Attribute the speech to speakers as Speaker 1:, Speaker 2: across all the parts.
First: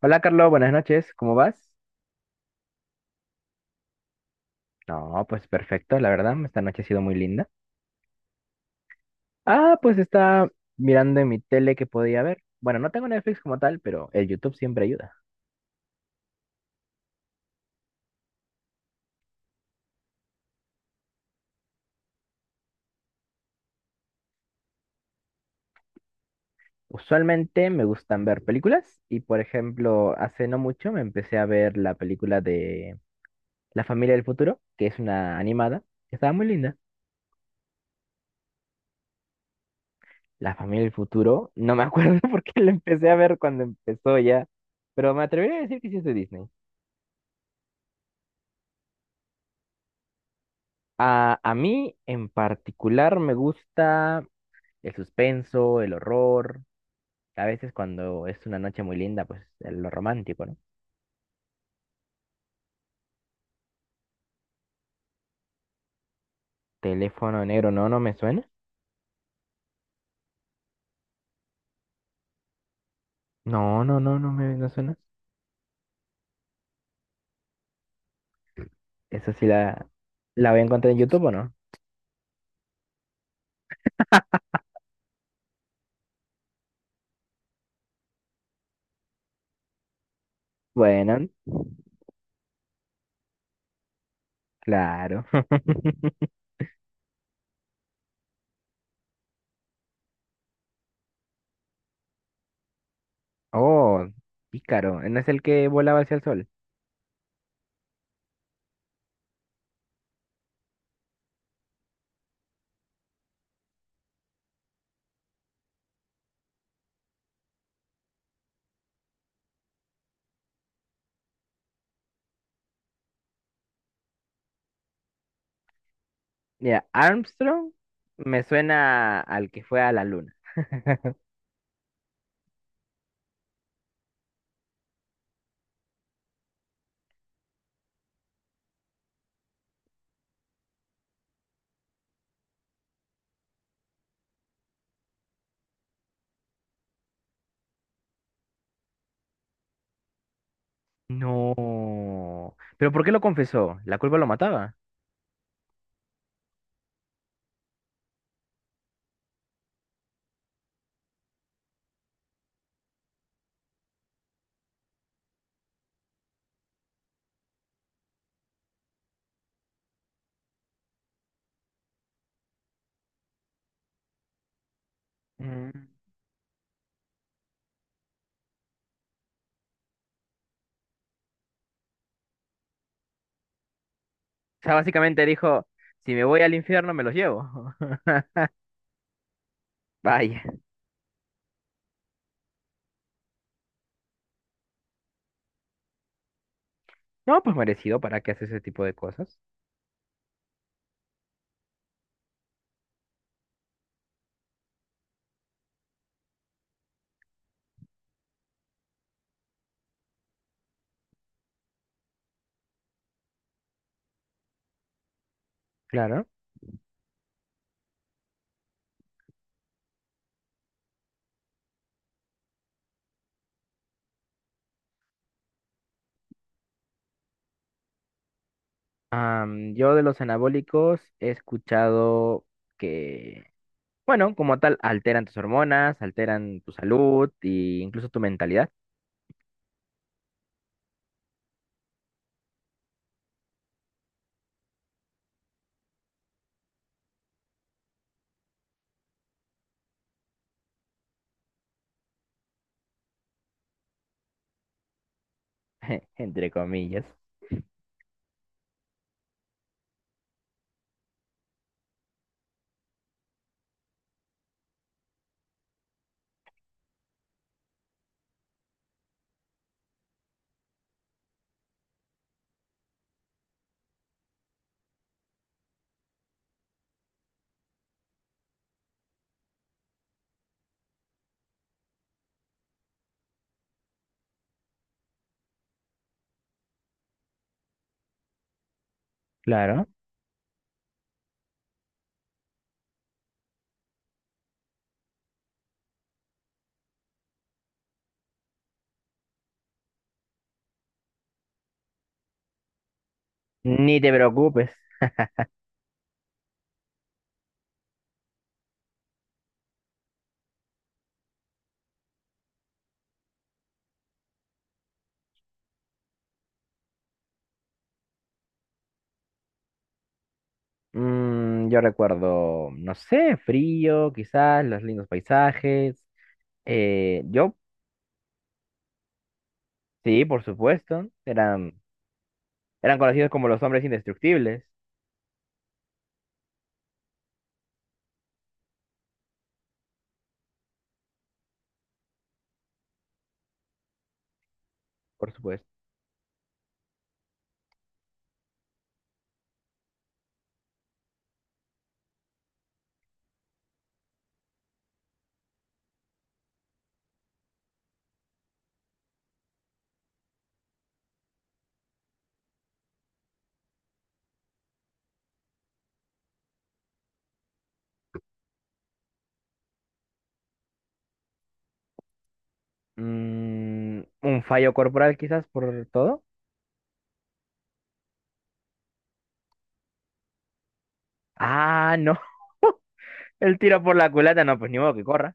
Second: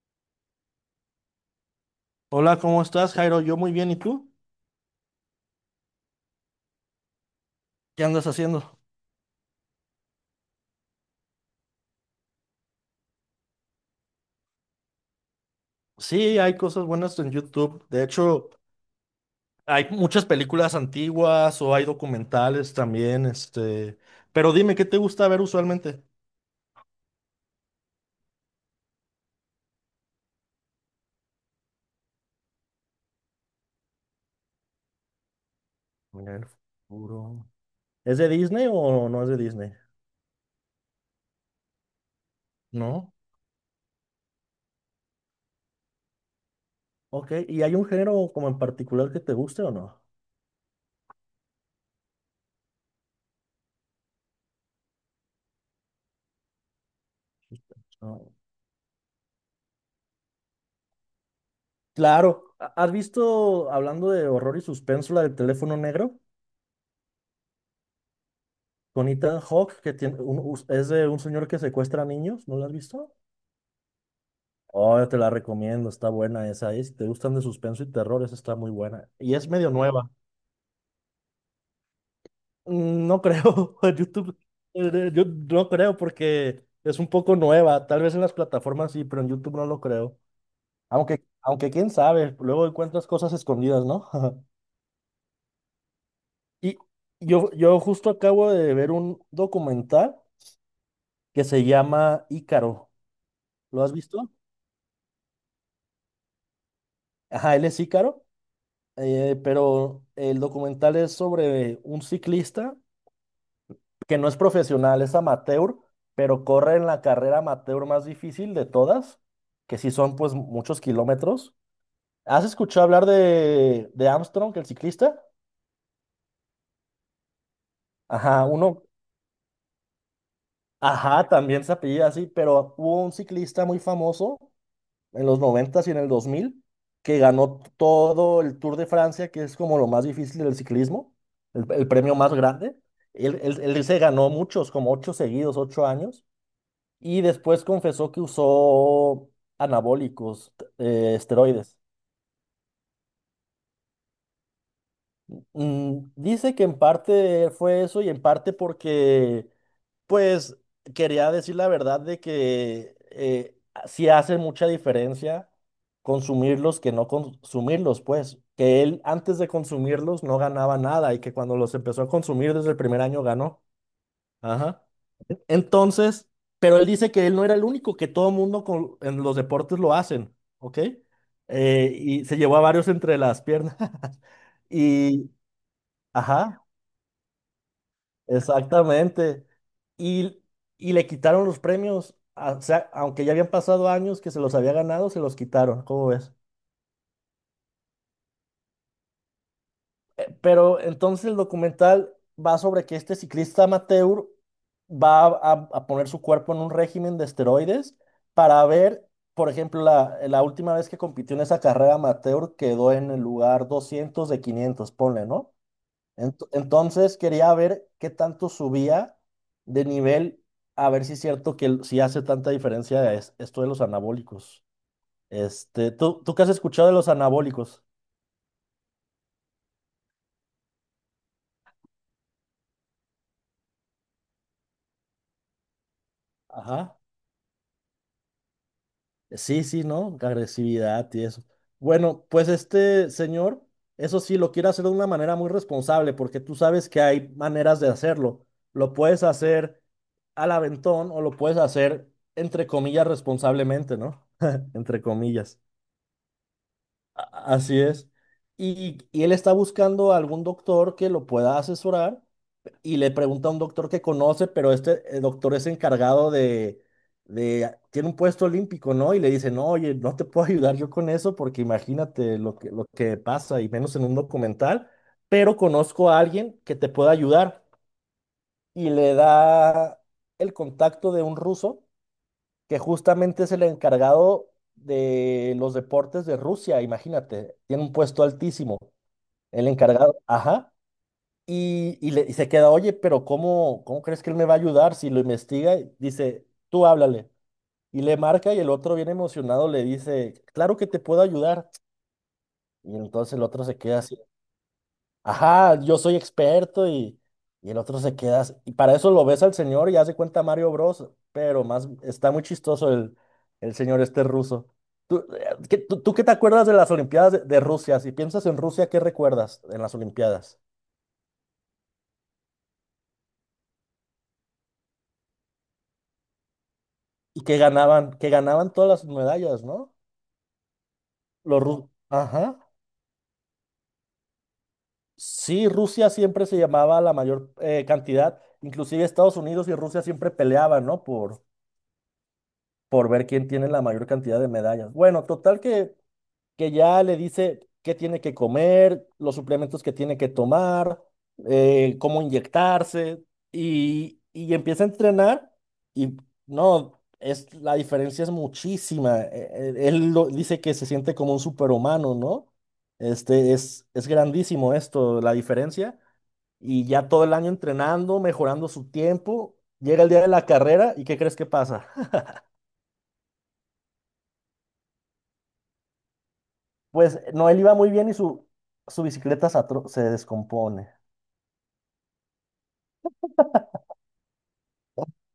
Speaker 1: Hola Carlos, buenas noches, ¿cómo vas?
Speaker 2: Hola, ¿cómo estás, Jairo? Yo muy bien, ¿y tú?
Speaker 1: No, pues perfecto, la verdad, esta noche ha sido muy linda.
Speaker 2: ¿Qué andas haciendo?
Speaker 1: Pues está mirando en mi tele que podía ver. Bueno, no tengo Netflix como tal, pero el YouTube siempre ayuda.
Speaker 2: Sí, hay cosas buenas en YouTube. De hecho, hay muchas películas antiguas o hay documentales también. Pero dime, ¿qué te gusta ver usualmente?
Speaker 1: Usualmente me gustan ver películas y, por ejemplo, hace no mucho me empecé a ver la película de La familia del futuro, que es una animada, que estaba
Speaker 2: Mirar el
Speaker 1: muy linda.
Speaker 2: futuro. ¿Es de Disney o no es de Disney?
Speaker 1: La familia del futuro, no me acuerdo por qué la empecé
Speaker 2: ¿No?
Speaker 1: a ver cuando empezó ya, pero me atrevería a decir que sí es de Disney.
Speaker 2: Ok, ¿y hay un género como en particular que te guste o no?
Speaker 1: A mí en particular me gusta el suspenso, el horror. A veces cuando
Speaker 2: No.
Speaker 1: es una noche muy linda, pues lo romántico, ¿no?
Speaker 2: Claro, ¿has visto, hablando de horror y suspenso, la del teléfono negro?
Speaker 1: Teléfono negro, no, no me suena.
Speaker 2: Con Ethan Hawke, que tiene es de un señor que secuestra niños, ¿no la has visto?
Speaker 1: No, no, no, no me no suena.
Speaker 2: Oh, yo te la recomiendo, está buena esa. ¿Eh? Si te gustan de suspenso y terror, esa está muy buena.
Speaker 1: Esa
Speaker 2: Y
Speaker 1: sí
Speaker 2: es medio nueva.
Speaker 1: la voy a encontrar en YouTube, ¿o no?
Speaker 2: No creo, YouTube, yo no creo porque es un poco nueva. Tal vez en las plataformas sí, pero en YouTube no lo creo. Aunque,
Speaker 1: Bueno,
Speaker 2: aunque quién sabe, luego encuentras cosas escondidas, ¿no?
Speaker 1: claro.
Speaker 2: Y yo justo acabo de ver un documental que se llama Ícaro. ¿Lo has
Speaker 1: Oh,
Speaker 2: visto?
Speaker 1: pícaro. ¿No es el que volaba hacia el sol?
Speaker 2: Ajá, él es Ícaro, pero el documental es sobre un ciclista que no es profesional, es amateur, pero corre en la carrera amateur más difícil de todas, que sí son pues muchos kilómetros. ¿Has escuchado hablar de, Armstrong, el ciclista?
Speaker 1: Mira, Armstrong me
Speaker 2: Ajá, uno,
Speaker 1: suena al que fue a la luna.
Speaker 2: ajá, también se apellida así, pero hubo un ciclista muy famoso en los 90 y en el 2000 que ganó todo el Tour de Francia, que es como lo más difícil del ciclismo, el premio más grande. Él se ganó muchos, como ocho seguidos, 8 años. Y después confesó que usó anabólicos, esteroides.
Speaker 1: No. ¿Pero por qué lo confesó? ¿La culpa lo mataba?
Speaker 2: Dice que en parte fue eso y en parte porque, pues, quería decir la verdad de que sí hace mucha diferencia consumirlos que no consumirlos, pues, que él antes de consumirlos no ganaba nada y que cuando los empezó a consumir desde el primer año ganó. Ajá.
Speaker 1: Mm.
Speaker 2: Entonces, pero él dice que él no era el único, que todo mundo en los deportes lo hacen, ¿ok? Y se llevó a varios entre las piernas.
Speaker 1: O sea, básicamente
Speaker 2: Y,
Speaker 1: dijo, si me voy al
Speaker 2: ajá,
Speaker 1: infierno, me los llevo.
Speaker 2: exactamente. Y,
Speaker 1: Vaya.
Speaker 2: y le quitaron los premios, o sea, aunque ya habían pasado años que se los había ganado, se los quitaron, ¿cómo ves?
Speaker 1: No, pues merecido, ¿para qué hace ese tipo de cosas?
Speaker 2: Pero entonces el documental va sobre que este ciclista amateur va a poner su cuerpo en un régimen de esteroides para ver, por ejemplo, la última vez que compitió en esa carrera amateur quedó en el lugar 200 de 500, ponle, ¿no?
Speaker 1: Claro.
Speaker 2: Entonces quería ver qué tanto subía de nivel, a ver si es cierto que si hace tanta diferencia esto de los anabólicos. ¿Tú qué has escuchado de los anabólicos?
Speaker 1: Yo de los anabólicos he escuchado que, bueno, como tal, alteran tus hormonas, alteran tu
Speaker 2: Ajá.
Speaker 1: salud e incluso tu mentalidad,
Speaker 2: Sí, sí, ¿no? Agresividad y eso. Bueno, pues este señor, eso sí, lo quiere hacer de una manera muy responsable, porque tú sabes que hay maneras de hacerlo. Lo puedes hacer al aventón o lo puedes hacer, entre comillas, responsablemente, ¿no? Entre comillas.
Speaker 1: entre comillas.
Speaker 2: Así es. Y él está buscando algún doctor que lo pueda asesorar y le pregunta a un doctor que conoce, pero este doctor es encargado tiene un puesto olímpico, ¿no? Y le dice, no, oye, no te puedo ayudar yo con eso porque imagínate lo que pasa, y menos en un documental, pero conozco a alguien que te pueda ayudar. Y le da el contacto de un ruso que justamente es el encargado de los deportes de Rusia, imagínate, tiene un puesto altísimo. El
Speaker 1: Claro.
Speaker 2: encargado, ajá. Y se queda, oye, pero ¿cómo crees que él me va a ayudar? Si lo investiga, dice, tú háblale. Y le marca y el otro bien emocionado le dice, claro que te puedo ayudar. Y entonces el otro se queda
Speaker 1: Ni te
Speaker 2: así,
Speaker 1: preocupes.
Speaker 2: ajá, yo soy experto y el otro se queda así. Y para eso lo ves al señor y hace cuenta Mario Bros, pero más, está muy chistoso el señor este ruso. ¿Tú qué te acuerdas de las Olimpiadas de Rusia? Si piensas en Rusia, ¿qué recuerdas en las Olimpiadas?
Speaker 1: Yo recuerdo, no sé, frío, quizás, los lindos paisajes. Eh,
Speaker 2: Y
Speaker 1: yo,
Speaker 2: que ganaban todas las medallas, ¿no?
Speaker 1: sí, por supuesto, era
Speaker 2: Ajá.
Speaker 1: eran conocidos como los hombres indestructibles,
Speaker 2: Sí, Rusia siempre se llamaba la mayor cantidad. Inclusive Estados Unidos
Speaker 1: por supuesto.
Speaker 2: que ya le dice qué tiene que comer, los suplementos que tiene que tomar, cómo inyectarse, y empieza a entrenar y no, la diferencia es muchísima. Él dice que se siente como un superhumano, ¿no? Es grandísimo esto, la diferencia, y ya todo el año entrenando, mejorando su tiempo, llega el día de la carrera, ¿y qué crees que pasa?
Speaker 1: Mm, un fallo corporal quizás por todo.
Speaker 2: Pues no, él iba muy bien y su bicicleta se descompone.
Speaker 1: Ah, no. El tiro por la culata, no, pues ni modo que corra.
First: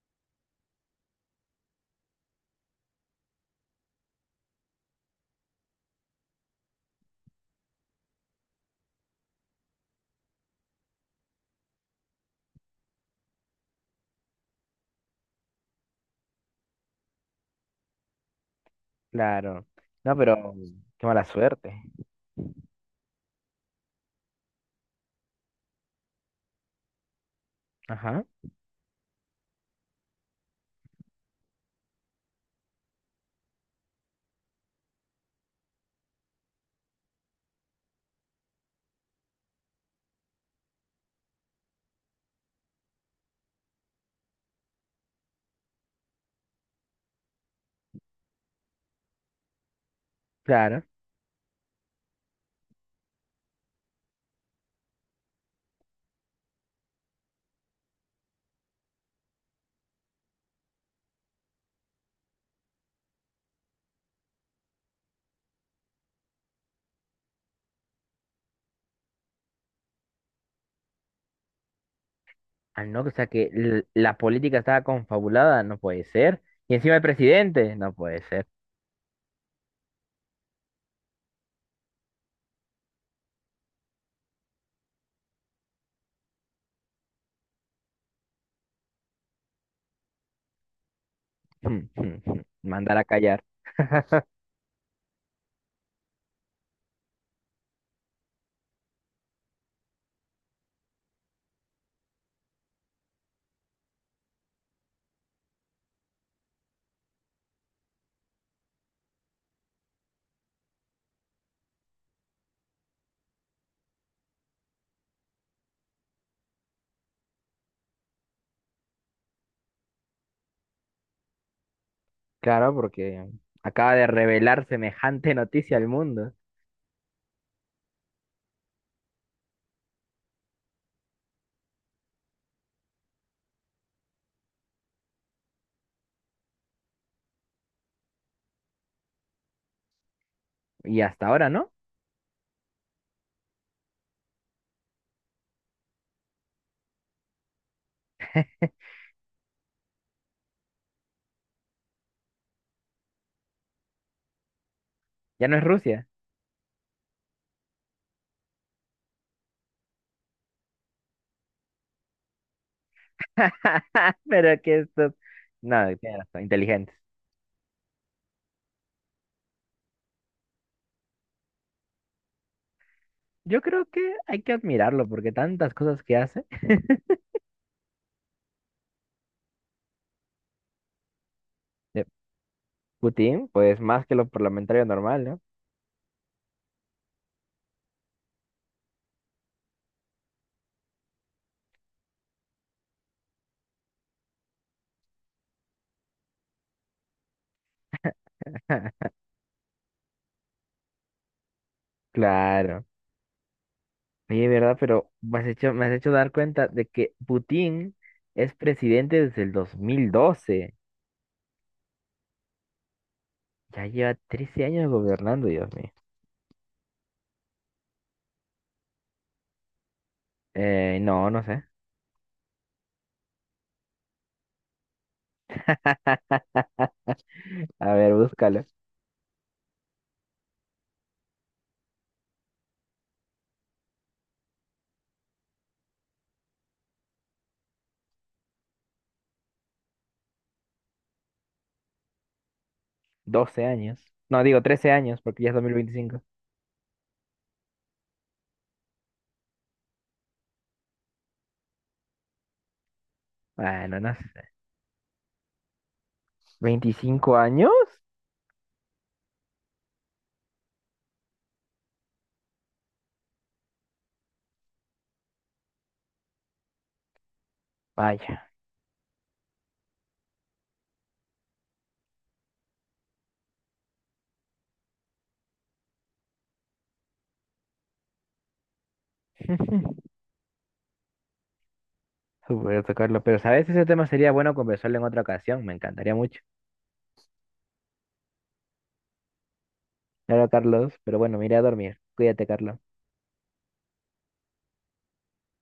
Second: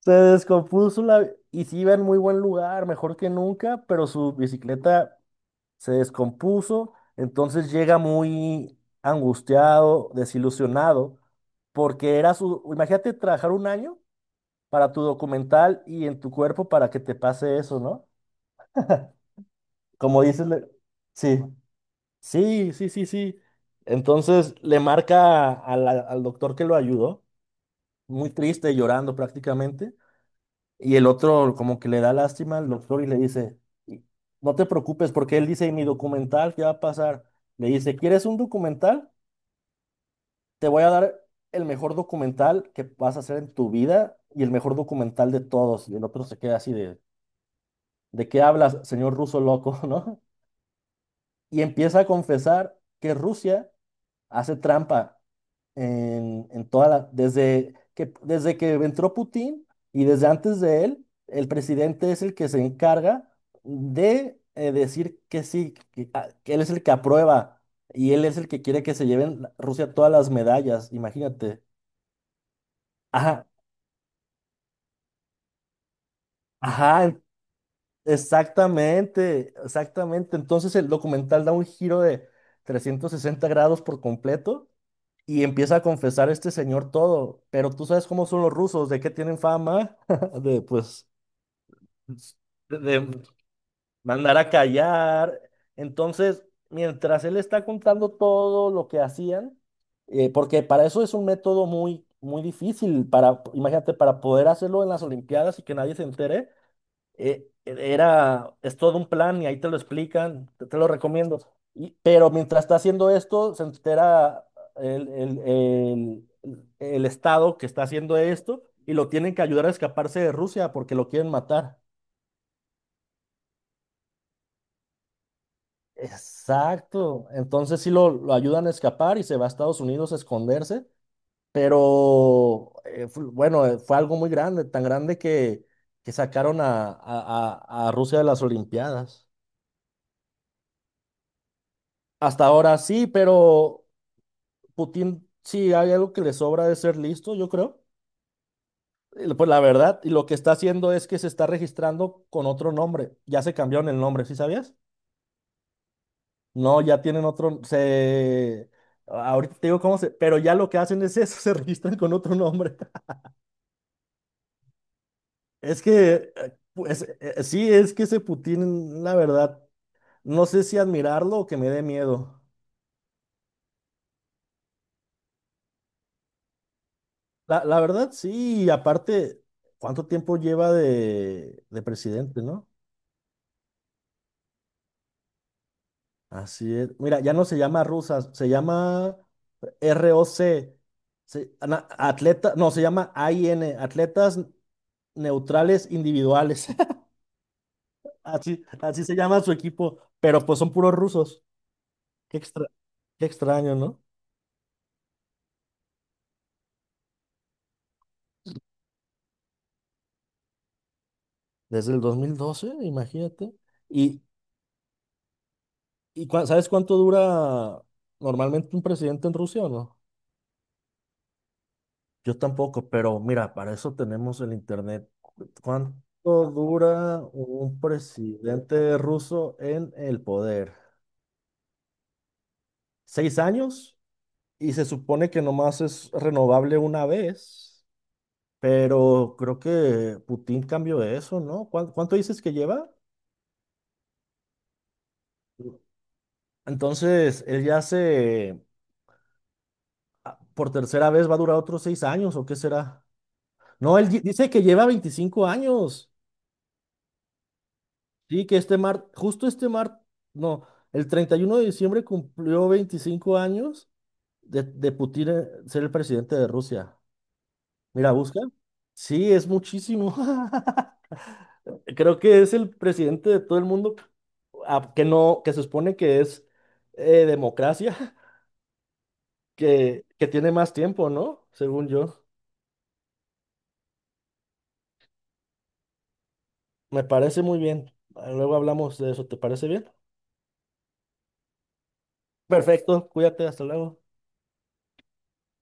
Speaker 2: Se descompuso la. Y sí iba en muy buen lugar, mejor que nunca, pero su bicicleta se descompuso, entonces llega muy angustiado, desilusionado, porque era su. Imagínate trabajar un año para tu documental y en tu cuerpo para que te pase eso, ¿no?
Speaker 1: Claro. No,
Speaker 2: Como dices,
Speaker 1: pero qué mala
Speaker 2: sí,
Speaker 1: suerte.
Speaker 2: sí, sí, sí, sí. Entonces le marca a al doctor que lo ayudó,
Speaker 1: Ajá,
Speaker 2: muy triste, llorando prácticamente. Y el otro como que le da lástima al doctor y le dice, "Y- no te preocupes porque él dice, mi documental, ¿qué va a pasar? Le dice, ¿quieres un documental? Te voy a dar el mejor documental que vas a hacer en tu vida y el mejor documental de todos. Y el otro se queda así ¿de qué hablas, señor ruso loco, no?
Speaker 1: claro.
Speaker 2: Y empieza a confesar que Rusia hace trampa en toda desde que entró Putin y desde antes de él, el presidente es el que se encarga de decir que sí, que él es el que aprueba y él es el que quiere que se lleven Rusia todas las medallas, imagínate.
Speaker 1: Ah, no, o sea
Speaker 2: Ajá,
Speaker 1: que la política estaba confabulada, no puede ser. Y encima el
Speaker 2: ajá,
Speaker 1: presidente, no puede ser.
Speaker 2: exactamente, exactamente. Entonces el documental da un giro de 360 grados por completo y empieza a confesar este señor todo, pero tú sabes cómo son los rusos, de qué tienen fama, de pues
Speaker 1: Hmm.
Speaker 2: de,
Speaker 1: Mandar a
Speaker 2: de
Speaker 1: callar.
Speaker 2: mandar a callar. Entonces, mientras él está contando todo lo que hacían, porque para eso es un método muy, muy difícil, para, imagínate, para poder hacerlo en las Olimpiadas y que nadie se entere, es todo un plan y ahí te lo explican, te lo recomiendo. Pero mientras está haciendo esto, se entera el, el- el- el Estado que está haciendo esto y lo tienen que ayudar a escaparse de Rusia porque lo quieren matar.
Speaker 1: Claro, porque acaba de revelar semejante noticia al mundo.
Speaker 2: Exacto. Entonces sí lo ayudan a escapar y se va a Estados Unidos a esconderse, pero bueno, fue algo muy grande, tan grande que sacaron a Rusia de las Olimpiadas.
Speaker 1: Y hasta ahora, ¿no?
Speaker 2: Hasta ahora sí, pero Putin, sí hay algo que le sobra de ser listo, yo creo. Pues la verdad, y lo que está haciendo es que se está registrando con otro nombre. Ya se cambiaron el nombre, ¿sí sabías?
Speaker 1: Ya no es Rusia.
Speaker 2: No, ya tienen otro, se. Ahorita te digo cómo se. Pero ya lo que hacen es eso, se registran con otro nombre.
Speaker 1: Pero que estos,
Speaker 2: Es
Speaker 1: no, tiene
Speaker 2: que,
Speaker 1: razón, inteligentes.
Speaker 2: pues sí, es que ese Putin, la verdad, no sé si admirarlo o que me dé miedo.
Speaker 1: Yo creo que hay que admirarlo porque tantas cosas que hace.
Speaker 2: La verdad, sí, y aparte, ¿cuánto tiempo lleva de
Speaker 1: Eh,
Speaker 2: presidente, no?
Speaker 1: Putin, pues más que lo parlamentario normal, ¿no?
Speaker 2: Así es. Mira, ya no se llama rusas, se llama ROC, no, se llama AIN, Atletas Neutrales Individuales. Así, así se llama su equipo, pero pues son puros rusos. Qué extra,
Speaker 1: Claro.
Speaker 2: qué extraño, ¿no?
Speaker 1: Oye, ¿verdad? Pero me has hecho dar cuenta de que Putin es presidente desde el 2012.
Speaker 2: Desde el 2012, imagínate.
Speaker 1: Ya lleva
Speaker 2: ¿Y,
Speaker 1: 13 años gobernando, Dios mío.
Speaker 2: y sabes cuánto dura normalmente un presidente en Rusia o no?
Speaker 1: No, no sé.
Speaker 2: Yo tampoco, pero mira, para eso tenemos el internet. ¿Cuánto dura un
Speaker 1: A ver, búscalo.
Speaker 2: presidente ruso en el poder? ¿6 años? Y se supone que nomás es renovable una vez, pero creo que Putin cambió eso, ¿no? ¿Cuánto dices que lleva?
Speaker 1: 12 años. No, digo 13 años porque ya es 2025.
Speaker 2: Entonces, él ya por tercera vez va a durar otros 6 años, ¿o qué será? No,
Speaker 1: Bueno,
Speaker 2: él
Speaker 1: no
Speaker 2: di-
Speaker 1: sé.
Speaker 2: dice que lleva 25 años.
Speaker 1: ¿25 años?
Speaker 2: Sí, que este mar, justo este mar, no, el 31 de diciembre cumplió 25 años de Putin ser el presidente de Rusia. Mira, busca.
Speaker 1: Vaya.
Speaker 2: Sí, es muchísimo. Creo que es el presidente de todo el mundo que no, que se supone que es democracia, que, que tiene más tiempo, ¿no? Según yo.
Speaker 1: Supuesto, Carlos. Pero, ¿sabes? Ese tema sería bueno conversarlo en otra ocasión. Me encantaría mucho.
Speaker 2: Me parece muy bien. Ah, luego hablamos de eso, ¿te parece bien?
Speaker 1: Claro, Carlos. Pero bueno, me iré a dormir. Cuídate, Carlos.
Speaker 2: Perfecto, cuídate, hasta luego.